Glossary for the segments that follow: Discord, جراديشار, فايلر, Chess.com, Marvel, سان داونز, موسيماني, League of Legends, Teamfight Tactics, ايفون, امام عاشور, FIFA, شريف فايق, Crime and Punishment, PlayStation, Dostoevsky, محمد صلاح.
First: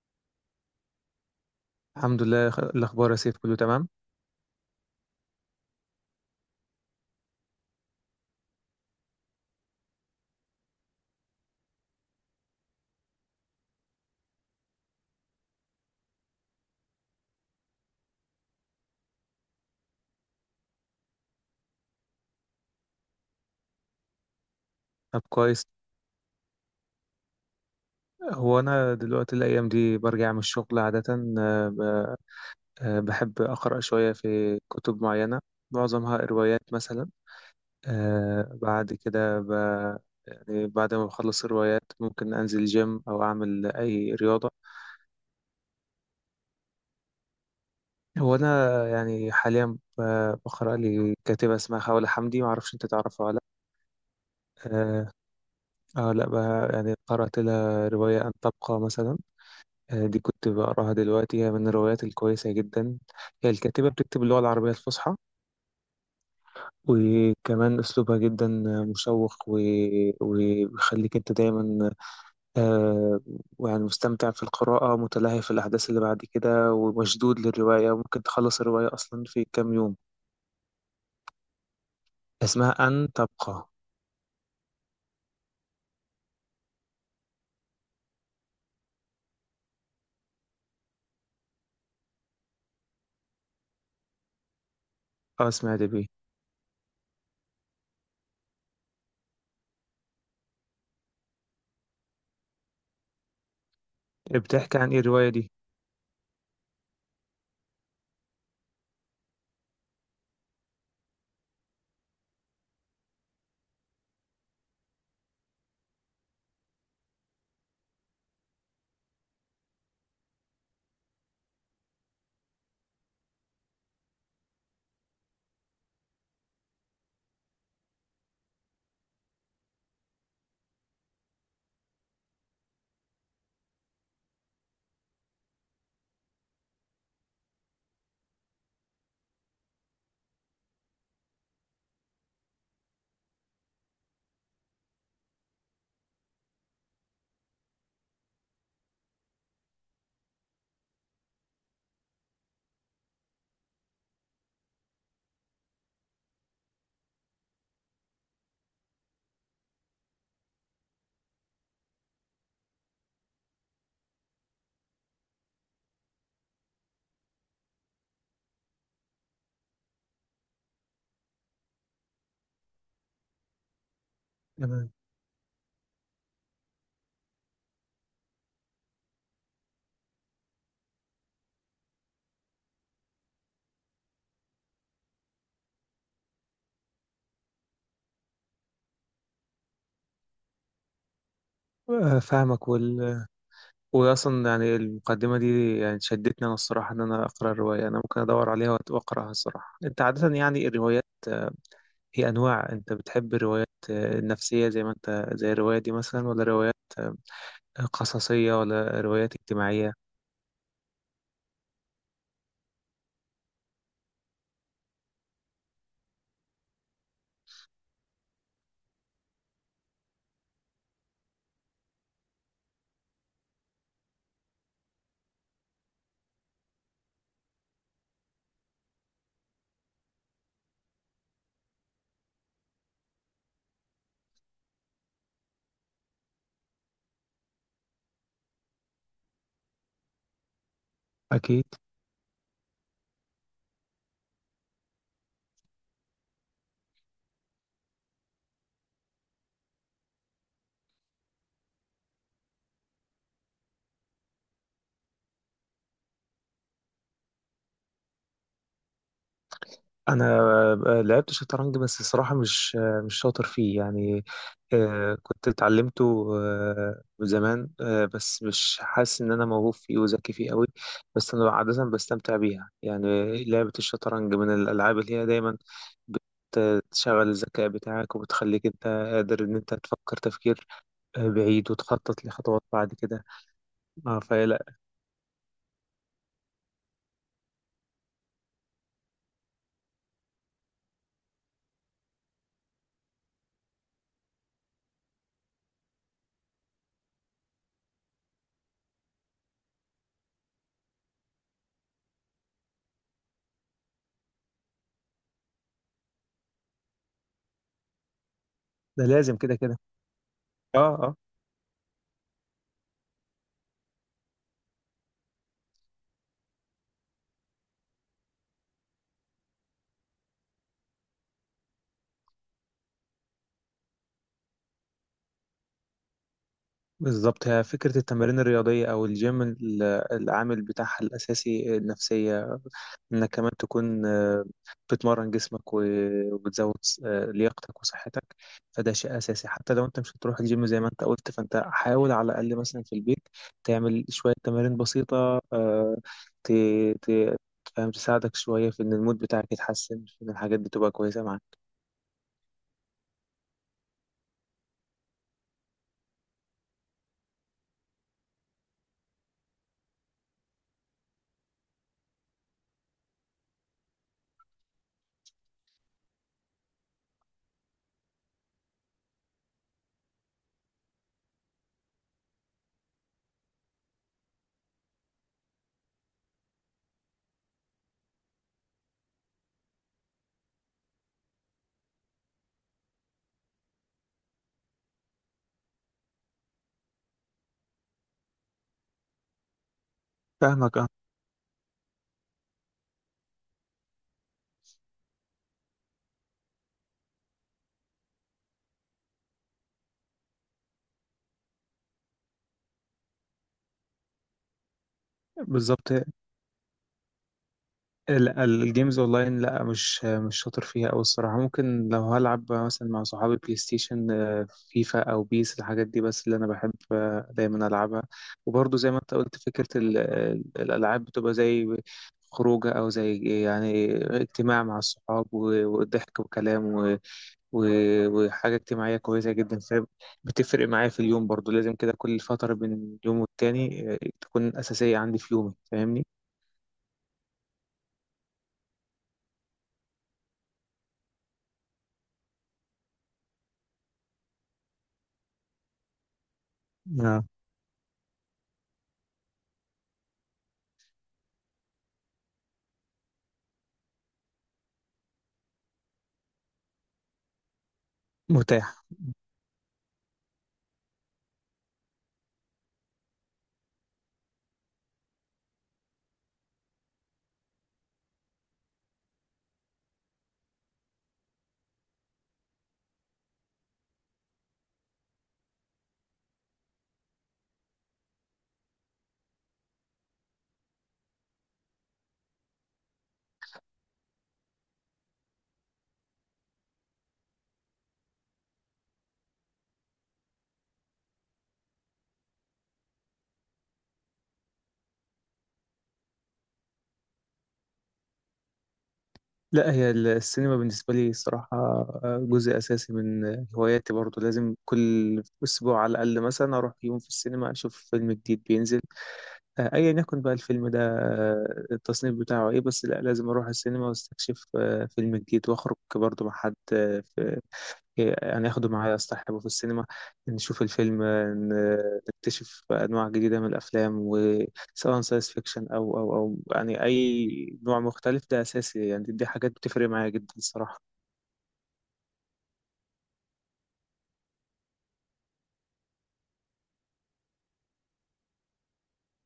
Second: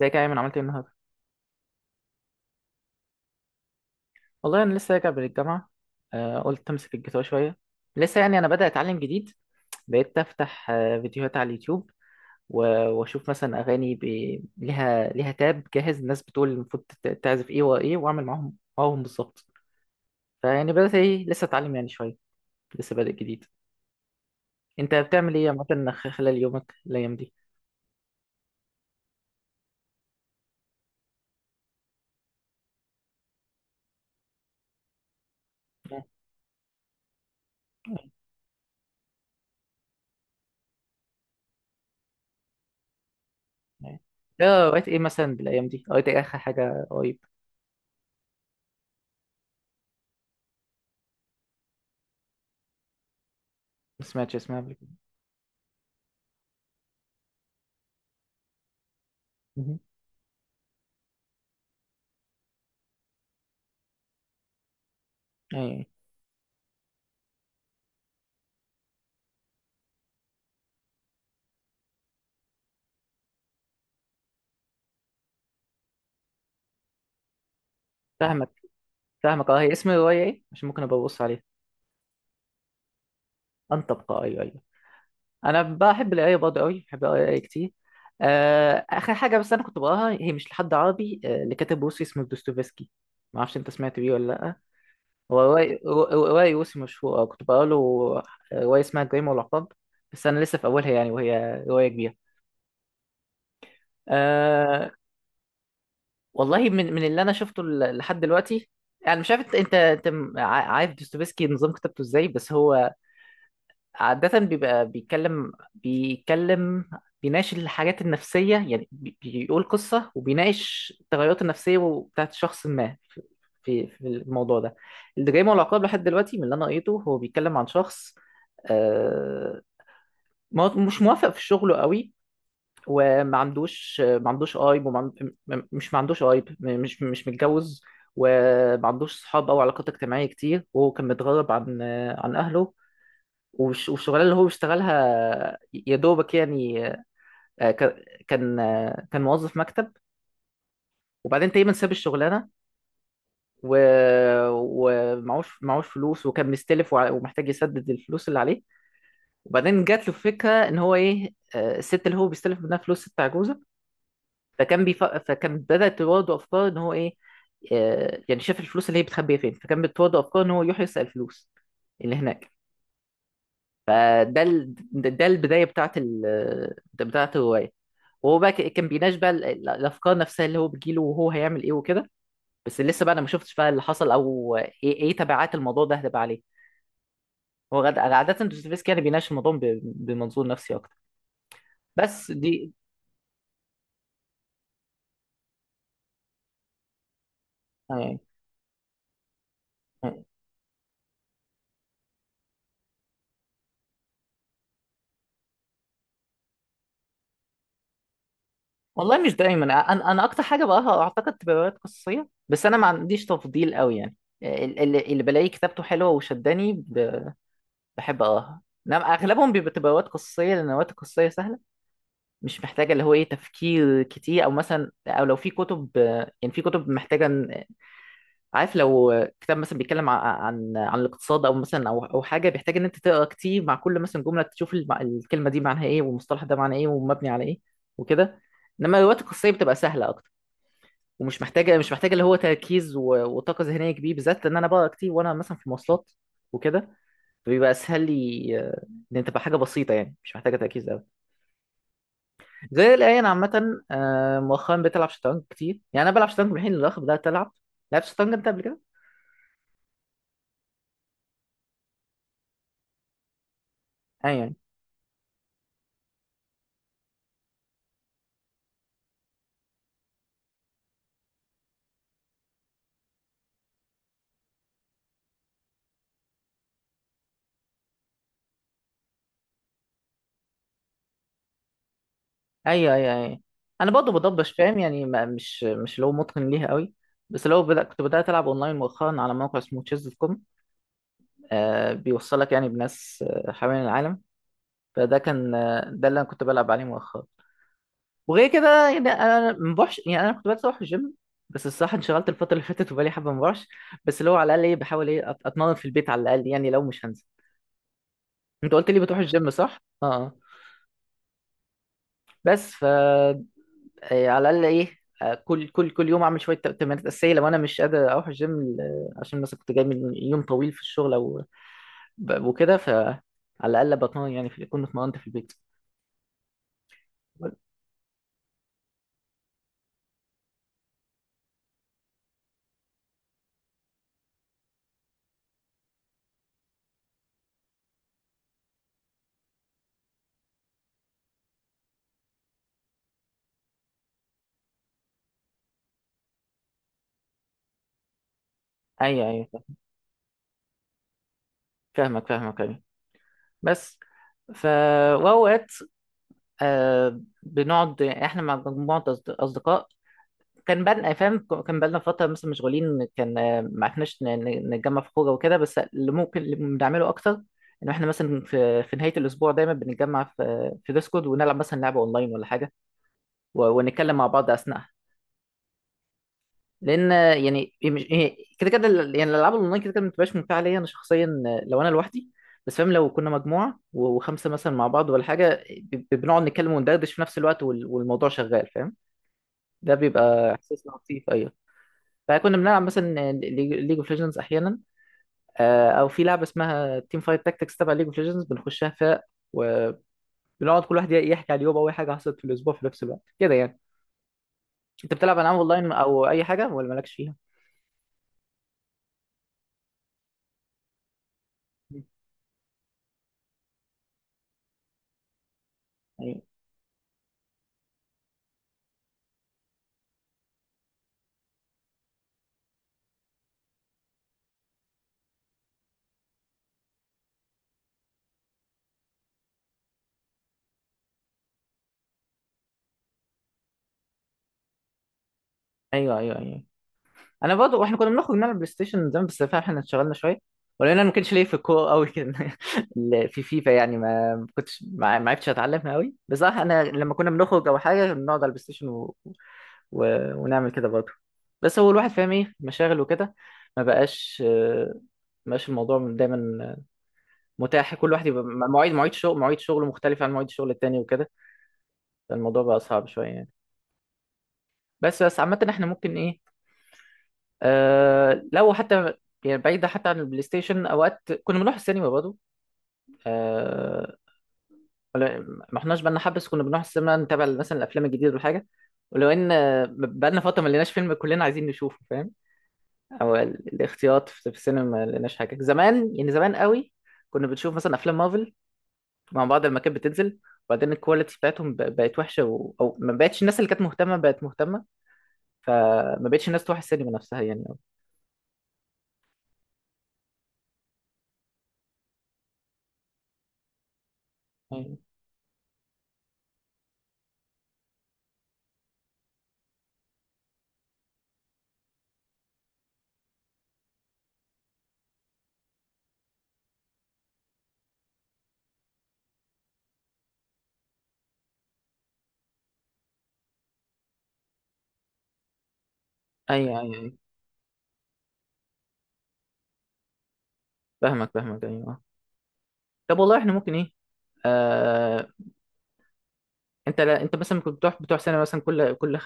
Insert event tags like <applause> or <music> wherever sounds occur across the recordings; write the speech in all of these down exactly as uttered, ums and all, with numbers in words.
ازيك يا ايمن عملت ايه النهارده؟ الحمد لله خ- الأخبار يا سيف كله تمام. والله انا لسه راجع من الجامعه. آه قلت امسك الجيتار شويه. لسه يعني انا بدأ اتعلم جديد. بقيت افتح آه فيديوهات على اليوتيوب، و- واشوف مثلا اغاني ب... لها لها تاب جاهز. الناس بتقول المفروض تت- تعزف ايه وايه، واعمل معاهم معاهم بالظبط. فيعني بدأت ايه لسه اتعلم يعني شويه، لسه بادئ جديد. انت طب بتعمل ايه كويس. مثلا خلال يومك الايام دي؟ هو أنا دلوقتي الأيام دي برجع من الشغل عادة. آه، ب- آه، بحب أقرأ شوية في كتب معينة، اه، معظمها روايات مثلا. آه، بعد كده ب... يعني بعد ما بخلص الروايات ممكن أنزل جيم أو أعمل آه. أي رياضة. آه، قريت ايه مثلا بالايام دي؟ قريت ايه اخر حاجه قريب؟ هو أنا يعني حاليا ب- بقرأ لي كاتبة اسمها خولة حمدي، معرفش أنت تعرفها ولا. ما سمعتش اسمها لأ قبل كده. آه آه، لأ ب- يعني قرأت لها رواية أن تبقى مثلا. مهم. آه، دي كنت بقراها دلوقتي، هي من الروايات الكويسة جدا. هي الكاتبة بتكتب اللغة العربية الفصحى، ايوه. وكمان أسلوبها جدا مشوق و... وبيخليك أنت دايما آه، يعني مستمتع في القراءة، متلهي في الأحداث اللي بعد كده ومشدود للرواية، وممكن فاهمك، تخلص الرواية أصلا في فاهمك، اه. هي كام اسم يوم. الرواية ايه؟ مش ممكن ابقى ابص عليها. اسمها أن تبقى. ان تبقى. ايوه ايوه. انا بحب القراية برضه قوي، بحب القراية كتير. آه، اخر حاجة بس انا كنت بقراها هي مش لحد عربي، آه، لكاتب روسي اسمه دوستويفسكي. ما اعرفش انت سمعت بيه ولا لا. هو أه رواية سمعت بيه. رواية روسي مشهورة، آه، كنت بقرا له. آه، رواية اسمها الجريمة والعقاب. بس انا لسه في اولها يعني، وهي رواية كبيرة. بتحكي أه. عن إيه الرواية دي؟ والله، من من اللي انا شفته ل- لحد دلوقتي، يعني مش عارف انت انت أنت م- ع- عارف دوستويفسكي نظام كتابته ازاي. بس هو عادة بيبقى بيتكلم بيتكلم، بيناقش الحاجات النفسية. يعني بي- بيقول قصة وبيناقش التغيرات النفسية بتاعت شخص ما في في في الموضوع ده. الجريمة والعقاب لحد دلوقتي من اللي أنا قريته هو بيتكلم عن شخص، آه، ما- مش موافق في شغله قوي، وما عندوش ما عندوش قايب، وما عند- م- مش ما عندوش قايب م- مش مش متجوز، وما عندوش صحاب او علاقات اجتماعيه كتير، وهو كان متغرب عن عن اهله والش- والشغلانه اللي هو بيشتغلها يا دوبك يعني. آه، ك- كان آه، كان موظف مكتب، وبعدين تقريبا ساب الشغلانه و... ومعوش معوش فلوس، وكان مستلف وع- ومحتاج يسدد الفلوس اللي عليه. وبعدين جات له فكره ان هو ايه، آه، الست اللي هو بيستلف منها فلوس ست عجوزه. فكان بيف... فكان بدات تواجهه افكار ان هو ايه، آه، يعني شاف الفلوس اللي هي بتخبيها فين، فكان بتواجهه افكار ان هو يروح يسرق الفلوس اللي هناك. فده ال... تمام. ده البدايه بتاعت ال... ده بتاعت الروايه. وهو بقى ك- كان بيناقش بقى ال- ال- الافكار نفسها اللي هو بتجيله، وهو هيعمل ايه وكده. بس لسه بقى انا ما شفتش بقى اللي حصل، او ايه ايه تبعات الموضوع ده هتبقى عليه. هو غد... عاده دوستويفسكي يعني بيناقش الموضوع ب... بمنظور نفسي اكتر. آه، بس فاهمك دي. وال... واصلا يعني المقدمه دي يعني شدتني انا الصراحه ان انا اقرا الروايه، انا آه، ممكن ادور عليها وأت- واقراها الصراحه. انت آه. عاده يعني الروايات، آه، هي انواع، انت بتحب الروايات آه، النفسيه زي ما انت، زي الروايه دي مثلا، ولا روايات آه، قصصيه، ولا والله روايات مش دايما، اجتماعيه؟ انا انا اكتر حاجه بقراها اعتقد تبقى روايات قصصيه، بس انا ما عنديش تفضيل قوي يعني. ال- ال- اللي بلاقي كتابته حلوه وشداني ب... بحب اقراها. انما اغلبهم بيبقى تبقى روايات قصصيه، لان الروايات القصصيه سهله، مش محتاجه اللي هو ايه تفكير كتير، او مثلا او لو في كتب، آه، يعني في كتب محتاجه إن- عارف، لو آه، كتاب مثلا بيتكلم ع- عن عن الاقتصاد او مثلا او او حاجه، بيحتاج ان انت تقرا كتير مع كل مثلا جمله، تشوف الم- الكلمه دي معناها ايه، والمصطلح ده معناه ايه ومبني على ايه وكده. انما الروايات القصيه بتبقى سهله اكتر، ومش اكيد. محتاجه مش محتاجه اللي هو تركيز و- وطاقه ذهنيه كبيره، بالذات لان انا بقرا كتير وانا مثلا في مواصلات وكده. فبيبقى اسهل لي، آه، ان تبقى حاجه بسيطه يعني مش محتاجه تركيز. زي الآن عامة، آه، مؤخرا بتلعب شطرنج كتير. يعني أنا بلعب شطرنج من الحين للآخر، بدأت ألعب. لعبت شطرنج أنت قبل كده؟ انا آه، لعبت شطرنج بس الصراحه مش آه، مش شاطر فيه يعني. أيوه آه، كنت اتعلمته آه، من زمان، آه، بس مش حاسس ان انا موهوب فيه وذكي فيه قوي. بس انا عاده بستمتع بيها يعني. لعبه الشطرنج من الالعاب اللي هي دايما بتشغل الذكاء بتاعك، وبتخليك انت قادر ان انت تفكر تفكير آه، بعيد، وتخطط لخطوات بعد أيوه أيوه كده. أيوه. أنا برضه اه بضبش فلا. فاهم، يعني ما مش مش اللي هو متقن ليها قوي. بس لو بدأ، كنت بدأت ألعب أونلاين مؤخرا على موقع اسمه تشيز دوت كوم. آه، بيوصلك يعني بناس آه، حوالين العالم. فده كان، آه، ده اللي أنا كنت بلعب عليه مؤخرا. وغير كده يعني أنا ما بروحش، يعني أنا كنت بدأت أروح الجيم، بس الصراحة انشغلت الفترة اللي فاتت وبقالي حبة ما بروحش. بس اللي هو على الأقل إيه، بحاول إيه أت- أتمرن في البيت على الأقل، يعني لو مش هنزل. انت قلت لي ده بتروح لازم الجيم كده كده. صح؟ اه، آه. اه آه. بس ف، إيه، على الاقل ايه، آه، كل كل كل يوم اعمل شويه تمارين اساسيه لو انا مش قادر اروح الجيم، ل- عشان مثلا كنت جاي من يوم طويل في الشغل او ب- وكده. فعلى الاقل بطمن يعني في- كنت اتمرنت في البيت. بالظبط. هي فكرة التمارين الرياضية أو الجيم ال- العامل بتاعها الأساسي النفسية، إنك كمان تكون آه، بتمرن جسمك و- وبتزود س- آه، لياقتك وصحتك. فده شيء أساسي، حتى لو أنت مش هتروح الجيم زي ما أنت قلت، فأنت حاول على الأقل مثلا في البيت تعمل شوية تمارين بسيطة، آه، ت... ت... فاهم، تساعدك شوية في إن المود ايوه بتاعك ايوه، يتحسن، في إن الحاجات دي تبقى كويسة معاك. فاهمك فاهمك ايوه. بس ف، واوقات، آه بنقعد احنا مع مجموعه أصد- اصدقاء. كان بالنا فاهم، كان بالنا فترة مثلا مشغولين، كان آه، ما عرفناش ن- ن- نتجمع في خروجة وكده. بس اللي ممكن اللي بنعمله أكتر إن إحنا مثلا في في نهاية الأسبوع دايما بنتجمع في في ديسكورد ونلعب مثلا لعبة أونلاين ولا حاجة و- ونتكلم مع بعض أثناءها. لأن آه، يعني هي مش- هي كده كده ال- يعني الألعاب الأونلاين كده كده ما بتبقاش ممتعة ليا أنا شخصيا، آه، لو أنا لوحدي. بس فاهم، لو كنا مجموعة و- وخمسة مثلا مع بعض ولا حاجة، ب- بنقعد نتكلم وندردش في نفس الوقت وال- والموضوع شغال فاهم. ده بيبقى فاهمك أه. إحساس لطيف أيوة. فكنا بنلعب مثلا ليج اوف ليجندز احيانا، آه، او في لعبه اسمها تيم فايت تاكتكس تبع ليج اوف ليجندز، بنخشها فرق، وبنقعد كل واحد يحكي على اليوم او اي حاجه حصلت في الاسبوع، في نفس الوقت كده يعني. انت بتلعب العاب اونلاين بالظبط. او اي حاجه ولا مالكش فيها؟ لا الجيمز اونلاين لا، مش مش شاطر فيها أوي الصراحه. ممكن لو هلعب مثلا مع صحابي بلاي ستيشن، آه، فيفا او بيس الحاجات دي، بس اللي ايوه انا بحب آه، دايما العبها. وبرضه زي ما انت قلت، فكره ال- ال- الالعاب بتبقى زي خروجه، او زي يعني اجتماع مع الصحاب، و- وضحك وكلام و- و- وحاجه اجتماعيه كويسه جدا، فبتفرق معايا في اليوم برضه. لازم كده كل فتره بين يوم والتاني آه، تكون اساسيه عندي في يومي، فاهمني؟ ايوه ايوه ايوه. انا برضه، واحنا كنا بنخرج نلعب بلاي ستيشن زمان، بس فعلا احنا اتشغلنا شويه، ولان انا ما كانش ليا في الكوره قوي كده <laughs> ال- في فيفا يعني ما ما كنتش، ما ما عرفتش اتعلمها قوي بصراحه. انا لما آه. كنا بنخرج او حاجه بنقعد على البلاي ستيشن و... ونعمل كده برضه. بس هو الواحد فاهم ايه مشاغل وكده، ما بقاش آه، ما بقاش الموضوع دايما متاح، كل واحد يبقى م- متاحه. مواعيد مواعيد شغل، مواعيد شغل مختلفة عن مواعيد الشغل التاني وكده. فالموضوع بقى صعب شوية يعني. بس بس عامة احنا ممكن ايه، آه لو حتى يعني بعيدة حتى عن البلاي ستيشن، اوقات كنا بنروح السينما برضه. آه. ولا- ما احناش، بقالنا حبة بس كنا بنروح السينما نتابع مثلا الافلام الجديدة والحاجة. ولو ان آه، بقالنا فترة ما لقيناش فيلم كلنا عايزين نشوفه فاهم، او ال- الاختيارات في في السينما ما لقيناش حاجه. زمان يعني زمان قوي كنا بنشوف مثلا افلام مارفل مع بعض لما كانت بتنزل، وبعدين الكواليتي بتاعتهم ب- بقت وحشه و... او ما بقتش الناس اللي كانت مهتمه بقت مهتمه، فما بقتش الناس تروح السينما نفسها يعني أوي. لا هي ال- السينما بالنسبة لي الصراحة آه، جزء أساسي من هواياتي برضو. لازم ايوه كل أسبوع على الأقل مثلا أروح يوم في السينما أشوف فيلم جديد بينزل، آه، أيا يكن بقى الفيلم ده آه، التصنيف بتاعه إيه، بس لا لازم أروح السينما وأستكشف آه، فيلم جديد، وأخرج برضو مع حد يعني، اخده معايا اصطحبه في السينما، نشوف الفيلم، ن- نكتشف انواع جديده من الافلام، وسواء ساينس فيكشن او او او ايوه يعني ايوه أيوة. اي نوع مختلف، ده اساسي. يعني دي حاجات بتفرق معايا جدا الصراحه. فاهمك فاهمك ايوه. طب والله احنا ممكن ايه، آه... انت لا... انت مثلا كنت بتروح بتروح سينما مثلا كل كل خ-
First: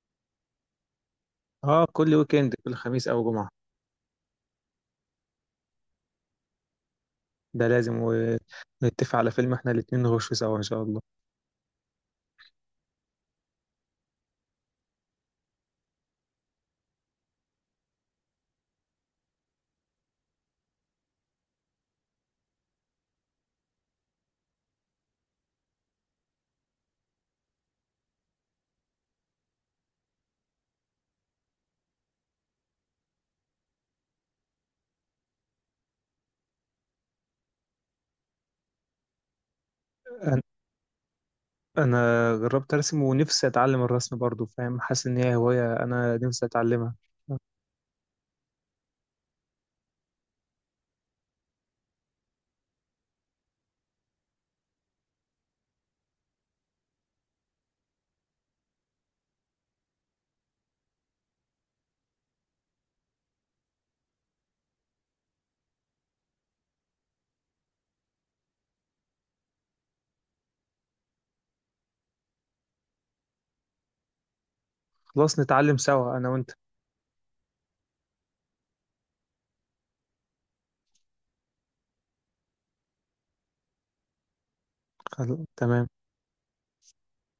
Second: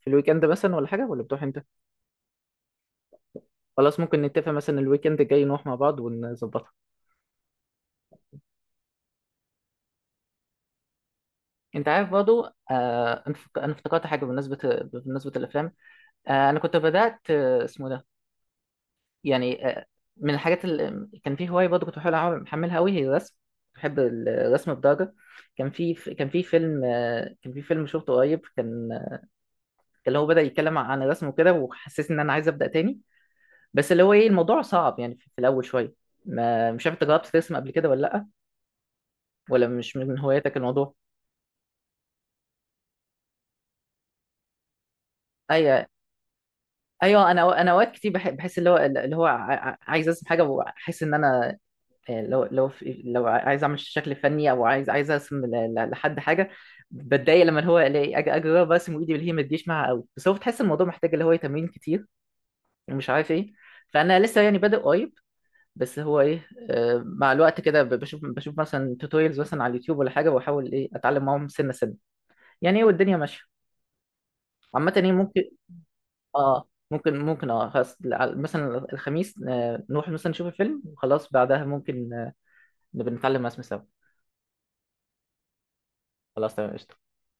في الويك اند مثلا ولا حاجه، ولا بتروح انت؟ اه كل ويكند، كل خميس او جمعه. خلاص، ممكن نتفق مثلا الويك اند الجاي نروح مع بعض ونظبطها. ده لازم، ونتفق على فيلم احنا الاتنين نخشه سوا ان شاء الله. انت عارف برضو، آه انا فك- أنا افتكرت حاجه بالنسبه، بالنسبه للافلام. آه انا كنت بدات آه اسمه ده يعني آه من الحاجات اللي كان في هوايه برضو، كنت بحاول أعمل- محملها قوي هي الرسم. بحب الرسم بدرجه، كان في كان في فيلم، آه كان في فيلم شفته قريب، كان كان هو بدا يتكلم عن الرسم وكده، وحسيت ان انا عايز ابدا تاني. بس اللي هو ايه الموضوع صعب يعني في الاول شويه. ما مش عارف انت جربت ترسم قبل كده ولا لا، ولا مش من انا هواياتك الموضوع؟ أنا جربت ارسم ونفسي اتعلم الرسم برضو، فاهم، حاسس ان هي اي، هوايه انا نفسي اتعلمها. ايوه. انا أو- انا اوقات كتير بح- بحس اللي هو اللي هو ع- ع- عايز ارسم حاجه، وحاسس ان انا آه، لو لو في- لو ع- عايز اعمل شكل فني، او عايز عايز ارسم ل- ل- لحد حاجه. بتضايق لما اللي هو الاقي أج- اجرب ارسم وايدي اللي هي ما تجيش معاها قوي. بس هو بتحس الموضوع محتاج اللي هو تمرين كتير، ومش عارف ايه. فانا لسه يعني بادئ قريب، بس هو ايه، آه، مع الوقت كده ب- بشوف بشوف مثلا توتوريالز مثلا على اليوتيوب ولا حاجه، واحاول ايه اتعلم معاهم سنه سنه يعني ايه، والدنيا ماشيه. عامه ايه خلاص ممكن. نتعلم سوا انا وانت. اه ممكن، ممكن. اه خلاص، على- مثلا الخميس، آه، نروح مثلا نشوف الفيلم وخلاص، بعدها ممكن آه، نبقى نتعلم مع اسم سوا. خلاص، تمام. خلاص تمام قشطة.